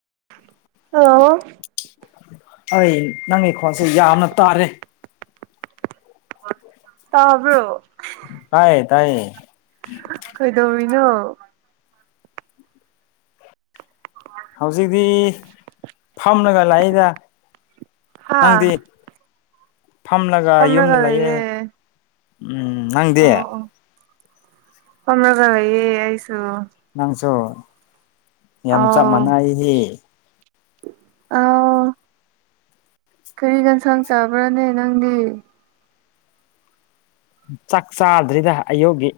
ꯑ ꯑꯩ ꯅꯪꯒꯤ ꯈꯣꯟꯁꯦ ꯌꯥꯝꯅ ꯇꯥꯔꯦ ꯇꯕ꯭ꯔꯣ ꯇꯥꯏ ꯇꯥꯏꯌꯦ ꯅ ꯍꯧꯖꯤꯛꯇꯤ ꯐꯝꯅꯒ ꯂꯥꯛꯏꯗ ꯍꯥꯥ ꯅꯪꯗꯤ ꯐꯝꯂꯒ ꯌꯨꯝꯗ ꯂꯑꯦ ꯂꯩꯌꯦ ꯎꯝ ꯅꯪꯗꯦ ꯄꯔꯒꯌꯦꯁ ꯅꯪꯁꯨ ꯌꯥꯝꯆꯥ ꯃꯅꯥꯑ ꯍ ꯑ ꯀꯔꯤ ꯌꯦꯟꯁꯥꯡ ꯆꯥꯕ꯭ꯔꯥꯅꯦ ꯅꯪꯗꯤ ꯆꯥꯛ ꯆꯥꯗ꯭ꯔꯤꯗ ꯑꯌꯨꯛꯒꯤ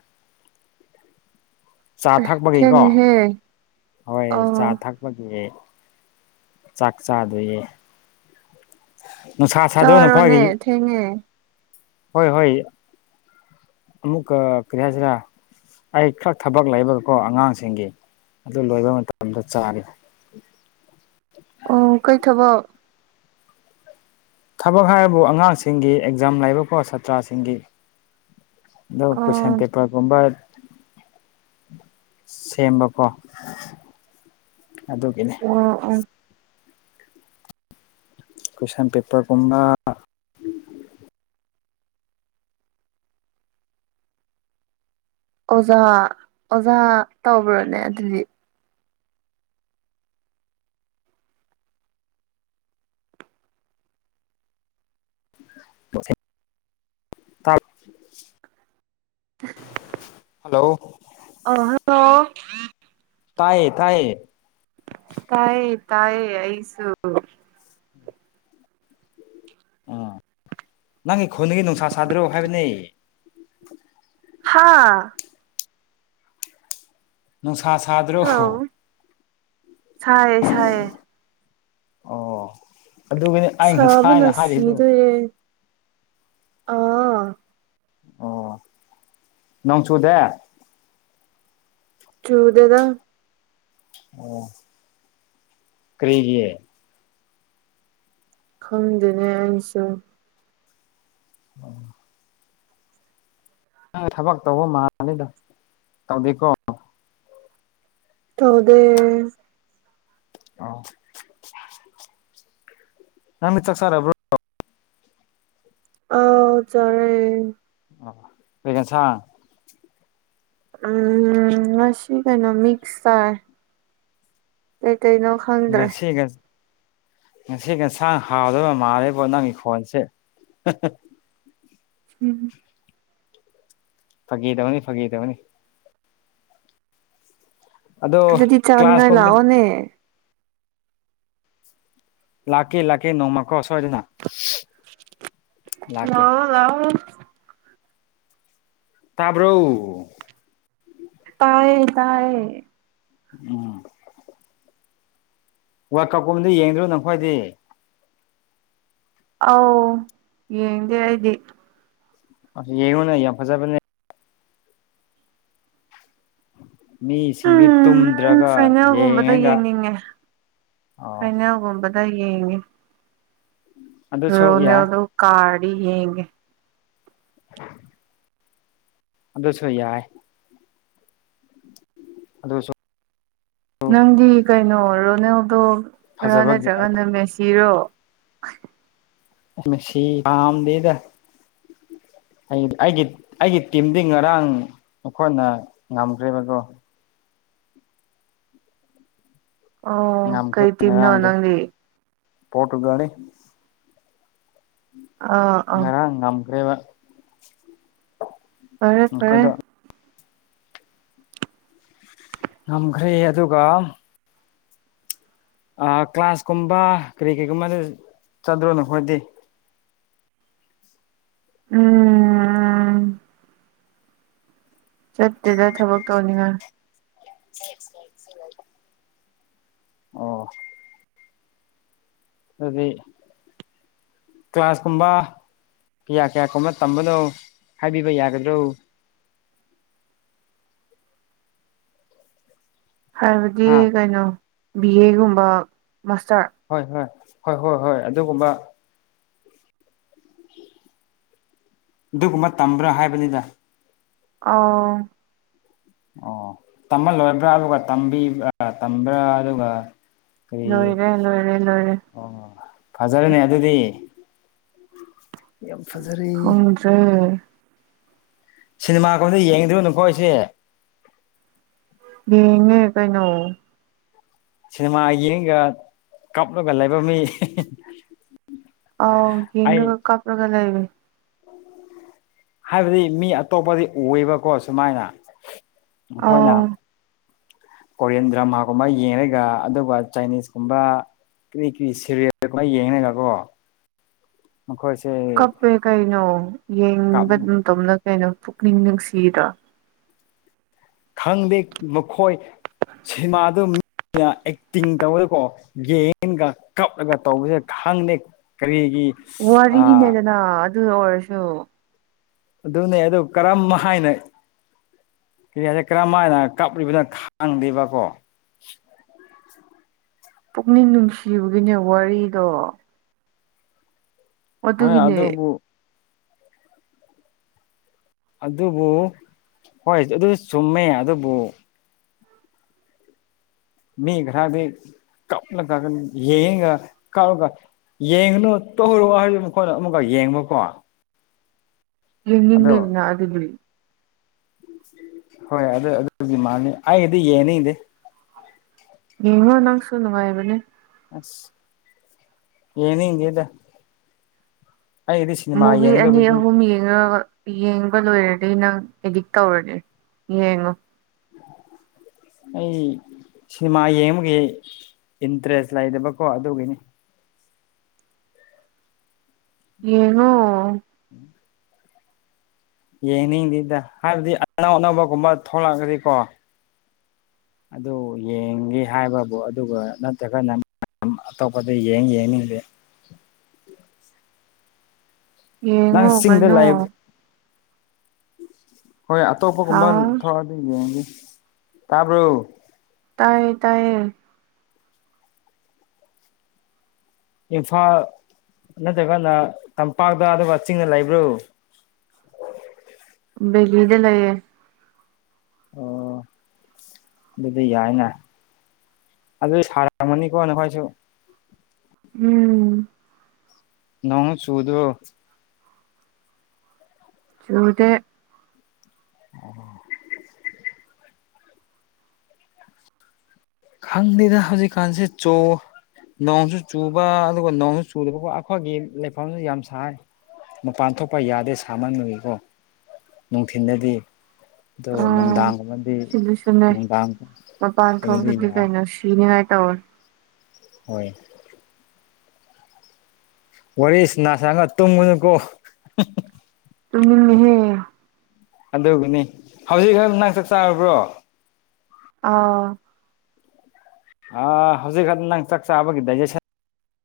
ꯆꯥ ꯊꯛꯄꯒꯤꯀꯣ ꯊꯦꯡꯉꯦꯍꯦ ꯍꯣꯏ ꯆꯥ ꯑꯥꯎ ꯊꯛꯄꯒꯤ ꯆꯥꯛ ꯆꯥꯗꯣꯏꯌꯦ ꯅꯨꯡꯁꯥ ꯁꯥꯗꯧꯅ ꯆꯥꯔꯣꯅꯦ ꯈ꯭ꯋꯥꯒꯤ ꯊꯦꯡꯉꯦ ꯍꯣꯏ ꯍꯣꯏ ꯑꯃꯨꯛ ꯀꯔꯤꯌꯥꯁꯤꯔ ꯑꯩ ꯈꯔ ꯊꯕꯛ ꯂꯩꯕꯒꯀꯣ ꯑꯉꯥꯡꯁꯤꯡꯒꯤ ꯑꯗꯨ ꯂꯣꯏꯕ ꯃꯇꯝꯗ ꯆꯥꯔꯤ ꯑꯣ ꯀꯩ ꯊꯕ ꯊꯕꯛ ꯍꯥꯏꯕꯨ ꯑꯉꯥꯡꯁꯤꯡꯒꯤ ꯑꯦꯛꯖꯥꯝ ꯂꯥꯏꯕꯛ ꯐꯣ ꯁꯥꯇ꯭ꯔꯁꯤꯡꯒꯤ ꯑꯣ ꯀꯁꯟ ꯄꯦꯄꯔꯒꯨꯝꯕ ꯁꯦꯝꯕꯀꯣ ꯑꯗꯨꯒꯤꯅꯦ ꯑꯣ ꯀ꯭ꯋꯁꯟ ꯄꯦꯄꯔꯒꯨꯝꯕ ꯑꯣꯖꯥ ꯑꯣꯖꯥ ꯇꯧꯕ꯭ꯔꯣꯅꯦ ꯑꯗꯨꯗꯤ ꯇꯞ [unintelligible] ꯍꯜꯂꯣ ꯑ ꯍꯜꯂꯣ ꯇꯥꯏꯌꯦ ꯇꯥꯏꯌꯦ ꯇꯌꯦ ꯇꯥꯌꯦꯌꯦ ꯑꯩꯁꯨ ꯑꯥ ꯅꯪꯒꯤ ꯈꯨꯣꯟꯗꯒꯤ ꯅꯨꯡꯁꯥ ꯁꯥꯗ꯭ꯔꯣ ꯍꯥꯏꯕꯅꯦ ꯍꯥꯥ ꯅꯨꯡꯁꯥ ꯁꯥꯗ꯭ꯔꯣ ꯍꯜꯂꯣ ꯁꯥꯏꯌꯦ ꯁꯥꯏꯌꯦ ꯑꯣ ꯑꯗꯨꯒꯤꯅꯤ ꯑꯩ ꯁꯥꯕ ꯉꯁꯥꯏꯅ ꯍꯥꯏꯔꯤꯗꯣ ꯅꯁꯤꯗꯦ ꯑꯥ ꯑꯣ ꯅꯪꯁꯨꯣ ꯗꯦ ꯆꯨꯗꯦꯗ ꯑꯣ ꯀꯔꯤꯒꯤꯦ ꯈꯪꯗꯦꯅꯦ ꯑꯩꯁꯨ ꯎꯝ ꯊꯕꯛ ꯇꯧꯕ ꯃꯥꯜꯅꯤꯗ ꯇꯧꯗꯦꯀꯣ ꯇꯗꯦ ꯑ ꯅꯪꯅ ꯆꯥꯛ ꯆꯥꯔꯕ꯭ꯔꯣ ꯑ ꯆꯔꯦ ꯑꯣ ꯂꯩꯒꯁ ꯎꯝ ꯃꯁꯤ ꯀꯥꯏꯅ ꯃꯤꯛꯁ ꯇꯥꯏ ꯀꯩꯅꯣ ꯈꯪꯗ꯭ꯔꯦ ꯉꯁꯤ ꯉꯁꯤ ꯉꯁꯥꯡ ꯍꯥꯎꯗꯣꯏꯕ ꯃꯥꯜꯂꯦꯕꯣ ꯅꯪꯒꯤ ꯈꯣꯟꯁꯦ ꯎꯝ ꯐꯀꯤ ꯇ ꯑꯃꯅꯤꯅꯤ ꯐꯀꯤꯔ ꯑꯃꯅꯤꯅꯤ ꯑꯗꯣ ꯑꯗꯨꯗꯤ ꯆꯥꯅꯤꯡꯉ ꯀ꯭ꯂꯥꯁꯀꯨꯝꯕ ꯂꯥꯑꯣꯅꯦ ꯂꯥꯛꯀꯤꯦ ꯂꯀꯀꯤ ꯅꯣꯡꯧꯃꯀꯣ ꯑꯣ ꯑꯗꯨꯗꯅꯥ ꯂ ꯂꯑꯣ ꯇꯥꯕ꯭ꯔꯣ ꯇꯌꯦ ꯇꯥꯌꯦ ꯎꯝ ꯋꯥ ꯀꯞꯀꯨꯝꯕꯗ ꯌꯦꯡꯗ꯭ꯔꯣ ꯅꯪꯈꯣꯏꯗꯤ ꯑꯥꯎ ꯌꯦꯡꯗꯦ ꯍꯥꯏꯗꯤ ꯌꯦꯡꯉꯨꯅ ꯌꯥꯝ ꯐꯖꯕꯅꯦ ꯃꯤꯁꯤꯡꯗꯤ ꯎꯝ ꯇꯨꯝꯗ꯭ꯔꯒ ꯌꯦꯡꯉꯒ ꯑꯣ ꯍꯥꯏꯩꯅꯧꯒꯨꯝꯕꯗ ꯌꯦꯡꯉꯦ ꯑꯗꯨꯁꯨ ꯅꯦ ꯌꯥꯏ ꯑꯣꯗꯣ ꯀꯥ ꯌꯦꯌꯦꯒꯦ ꯑꯗꯨꯁꯨ ꯌꯥꯏ ꯑꯗꯨꯗ ꯁ ꯅꯪꯗꯤ ꯀꯩꯅꯣ ꯔꯣꯅꯦꯜꯗꯣꯔꯥ ꯐꯖꯕꯒꯤ ꯅꯠꯇ꯭ꯔꯒꯅ ꯃꯦꯁꯤꯔꯣ ꯃꯁꯤ ꯀꯝꯗꯗ [unintelligible] ꯑꯩ ꯑꯩꯒꯤ ꯑꯩꯒꯤ ꯇꯤꯝꯗꯤ ꯉꯔꯥꯡ ꯑꯩꯈꯣꯏꯅ ꯉꯝꯈ꯭ꯔꯦꯕꯗꯣ ꯑꯣ ꯀꯔꯤ ꯇꯤꯝꯅꯣ ꯅꯪꯗꯤ ꯄꯣꯇꯨꯒꯥꯅꯤ ꯑꯥ ꯑꯥ ꯉꯔ ꯉꯝꯕ꯭ꯔꯦꯕ ꯐꯔꯦ ꯐꯔꯦ ꯑꯩꯈꯣꯏꯗ ꯉꯝꯈ꯭ꯔꯦ ꯑꯗꯨꯒ ꯑ ꯀ꯭ꯂꯥꯁꯀꯨꯝꯕ ꯀꯔꯤ ꯀꯔꯤꯒꯨꯝꯕꯗ ꯆꯥꯠꯇ꯭ꯔꯣꯅꯣꯈꯣꯏꯗꯤ ꯎꯝ ꯎꯝ ꯆꯠꯇꯦꯗ ꯊꯕꯛ ꯇꯧꯅꯤꯡꯉꯥꯏ ꯑ ꯑꯗꯨꯗꯤ ꯀ꯭ꯂꯥꯁꯀꯨꯝꯕ ꯀꯌꯥ ꯀꯌꯥ ꯀꯔꯅ ꯇꯝꯕꯅꯣ ꯍꯥꯏꯕꯤꯕ ꯌꯥꯒꯗ꯭ꯔꯣ ꯍꯥꯏꯕꯗꯤ ꯍꯥ ꯀꯩꯅꯣ ꯕꯤ ꯑꯦꯒꯨꯝꯕ ꯃꯥꯁꯇꯔ ꯍꯣꯏ ꯍꯣꯏ ꯍꯣꯏ ꯍꯣꯏ ꯍꯣꯏ ꯑꯗꯨꯒꯨꯝꯕ ꯑꯗꯨꯒꯨꯝꯕ ꯇꯝꯕ꯭ꯔꯥ ꯍꯥꯏꯕꯅꯤꯗ ꯑ ꯑꯣ ꯇꯝꯍꯜꯂꯣꯏꯕ꯭ꯔꯥ ꯑꯗꯨꯒꯕꯤꯕ꯭ꯔꯥ ꯇꯝꯕ꯭ꯔꯥ ꯑꯗꯨꯒ ꯀꯔꯤ ꯂꯣꯏꯔꯦ ꯂꯣꯏꯔꯦ ꯂꯣꯏꯔꯦ ꯑꯣ ꯐꯖꯔꯅꯦ ꯑꯗꯨꯗꯤ ꯎꯝ ꯍꯦ ꯁꯤꯅꯦꯃꯥ ꯀꯣꯟꯗ ꯌꯦꯡꯗꯣꯏꯣ ꯅꯈꯣ ꯑꯩꯁꯦ ꯌꯦꯉꯦ ꯀꯩꯅꯩꯅꯣ ꯁꯤꯅꯦꯃꯥ ꯌꯦꯡꯒ ꯀꯥꯞꯂꯒ ꯂꯩꯕꯝ ꯃꯤ ꯑ ꯑꯩ ꯌꯦꯒ ꯀꯥꯄ꯭ꯂꯒꯂ ꯏꯦ ꯍꯥꯏꯕꯗꯤ ꯃꯤ ꯑꯇꯣꯞꯄꯗꯤ ꯎꯕꯀꯣ ꯁꯨꯃꯥꯏꯅ ꯑꯩꯈꯣꯏꯅ ꯑꯥꯎ ꯀꯣꯔꯤꯌꯥꯟ ꯗ꯭ꯔꯃꯥꯒꯨꯝꯕ ꯌꯦꯡꯉꯒ ꯑꯗꯨꯒ ꯆꯥꯏꯅꯤꯁꯀꯨꯝꯕ ꯀꯔꯤ ꯀꯔꯤ ꯁꯦꯔꯤꯜ ꯈ ꯌꯦꯡꯉꯒꯀꯣ ꯃꯈꯣꯏꯁꯦ ꯀꯞꯄꯦ ꯀꯩꯅꯣ ꯌꯦꯡꯅꯤꯡꯕꯇꯣꯝꯅ ꯀꯩꯅꯣ ꯄꯨꯛꯅꯤꯡ ꯅꯨꯡꯁꯤꯔꯣ ꯈꯪꯗꯦ ꯃꯈꯣꯏ ꯁꯤꯃꯥꯗꯨ ꯑꯩꯅ ꯑꯦꯛꯇꯤꯡ ꯇꯧꯕꯗꯀꯣ ꯒꯦꯟꯒ ꯀꯞꯂꯒ ꯇꯧꯕꯁꯦ ꯈꯪꯗꯦ ꯀꯔꯤ ꯋꯥꯔꯤꯅꯦꯗꯅ ꯑꯗꯨꯗ ꯑꯣꯏꯔꯁꯨ ꯑꯗꯨꯅꯦ ꯑꯗꯨ ꯀꯔꯝ ꯍꯥꯏꯅ ꯀꯔꯤꯌꯥꯁꯦ ꯀꯔꯝꯥꯏꯅ ꯀꯥꯞꯂꯤꯕꯅꯣ ꯈꯥꯡꯗꯦꯕꯀꯣ [unintelligible] ꯄꯨꯛꯅꯤꯡ ꯅꯨꯡꯁꯤꯕꯒꯤꯅꯦ ꯋꯥꯔꯤꯗꯣ ꯍꯣꯏ ꯑꯗꯨꯒꯤꯅꯦ ꯑꯗꯨꯗꯕꯨ ꯑꯗꯨꯕꯨ ꯍꯣꯏ ꯑꯗꯨ ꯆꯨꯝꯃꯦ ꯑꯗꯨꯕꯨ ꯃꯤ ꯈꯔꯗꯤ ꯀꯥꯎ ꯀꯒ ꯌꯦꯌꯦ ꯀꯥꯎꯒ ꯌꯦꯡꯨꯅꯨ ꯇꯧꯔꯣ ꯍꯥꯏꯔ ꯃꯈꯣꯏꯅ ꯑꯃꯨꯛꯀ ꯌꯦꯡꯕꯨꯀꯣ ꯌꯦꯒꯅ ꯑꯗꯨ ꯍꯣꯏ ꯑꯗꯨ ꯑꯗꯨꯒꯤ ꯃꯥꯅꯤ ꯑꯩꯒꯤꯗꯤ ꯌꯦꯡꯅꯤꯗꯤ ꯌꯦꯉ ꯅꯪꯁꯨꯨꯅꯚꯥꯏꯕꯅꯦ ꯌꯦꯅꯤꯡꯗꯦꯗ ꯃꯨꯚꯤ ꯑꯅꯤ ꯑꯍꯨꯝ ꯌꯦꯡꯉꯒ ꯌꯦꯡꯕ ꯂꯣꯏꯔꯦ ꯗꯩ ꯅꯪ ꯑꯦꯗꯤꯛ ꯇꯧꯔꯅꯤ ꯌꯦꯡꯉꯣ ꯑꯩ ꯁꯤꯅꯤꯃꯥ ꯌꯦꯡꯕꯒꯤ ꯏꯟꯇꯔꯦꯁ ꯂꯩꯗꯕꯀꯣ ꯑꯗꯨꯒꯤꯅꯤ ꯌꯦꯡꯉꯣ ꯌꯦꯡꯅꯤꯡꯗꯦꯗ ꯍꯥꯏꯕꯗꯤ ꯑꯅꯧ ꯑꯅꯧꯕꯒꯨꯝꯕ ꯊꯣꯛꯂꯛꯑꯗꯤꯀꯣ ꯑꯗꯨ ꯌꯦꯡꯒꯦ ꯍꯥꯏꯕꯕꯨ ꯑꯗꯨꯒ ꯅꯠꯇ꯭ꯔꯒꯅ ꯑꯇꯣꯞꯄꯗ ꯌꯦꯡ ꯌꯦꯡꯅꯤꯡꯗꯦ [unintelligible] ꯅꯪ ꯌꯦꯡꯉꯣ ꯆꯤꯡꯗ ꯀꯩꯅꯣ ꯂꯩ ꯍꯣꯏ ꯑꯇꯣꯞꯄꯒꯨꯝꯕ ꯍꯥꯎ ꯊꯣꯛꯣꯔꯛꯑꯗꯤ ꯌꯦꯡꯒ ꯇꯥꯕ꯭ꯔꯣ ꯇꯥꯏꯌꯦ ꯇꯥꯏꯌꯦ ꯏꯝꯐꯥꯜ ꯅꯠꯇ꯭ꯔꯒꯅ ꯇꯝꯄꯥꯛꯇ ꯑꯗꯨꯒ ꯆꯤꯡꯅ ꯂꯩꯕ꯭ꯔꯨ ꯕꯒꯗ ꯂꯩꯌꯦ ꯑꯣ ꯑꯗꯨꯗꯤ ꯌꯥꯏꯅꯦ ꯑꯗꯨꯗ ꯁꯔꯃꯅꯤ ꯀꯣꯟꯅꯈꯥꯏꯁꯨ ꯎꯝ ꯅꯣꯠ ꯆꯨꯗꯣ ꯆꯨꯗꯦ ꯑꯣ ꯈꯪꯗꯦꯗ ꯍꯧꯖꯤꯛꯀꯥꯟꯁꯦ ꯆꯣ ꯅꯣꯡꯁꯨ ꯆꯨꯕ ꯑꯗꯨꯒ ꯅꯣꯡꯁꯨ ꯆꯨꯗꯕꯀꯣ ꯑꯩꯈꯣꯏꯒꯤ ꯂꯩꯐꯝꯁꯦ ꯌꯥꯝ ꯁꯥꯏ ꯃꯄꯥꯟ ꯊꯣꯛ ꯗꯣ ꯑꯥ ꯅꯨꯡꯗꯥꯡꯒꯨꯝꯕꯗꯤ ꯁꯤꯗꯁꯨꯅꯦ ꯅꯨꯡꯗꯥꯡ ꯃꯄꯥꯟ ꯊꯣꯛꯇꯗꯤ ꯀꯩꯅꯣ ꯁꯤꯅꯤꯉꯥꯏ ꯇꯧꯋꯦ ꯍꯣꯏ ꯋꯥꯔꯤꯁ ꯅꯁꯒ ꯇꯨꯝꯒꯨꯅꯨ ꯀꯣ ꯇꯨꯝꯅꯤꯡꯉꯦꯍꯦ ꯑꯗꯨꯕꯨꯅꯤ ꯍꯧꯖꯤꯛ ꯈ ꯅꯪ ꯆꯥꯛ ꯆꯥꯔꯕ꯭ꯔꯣ ꯑꯥ ꯑ ꯍꯧꯖꯤꯛ ꯍ ꯅꯪ ꯆꯥꯛꯆꯥꯥꯕꯒꯤ ꯗꯥꯏꯖꯦꯁꯟ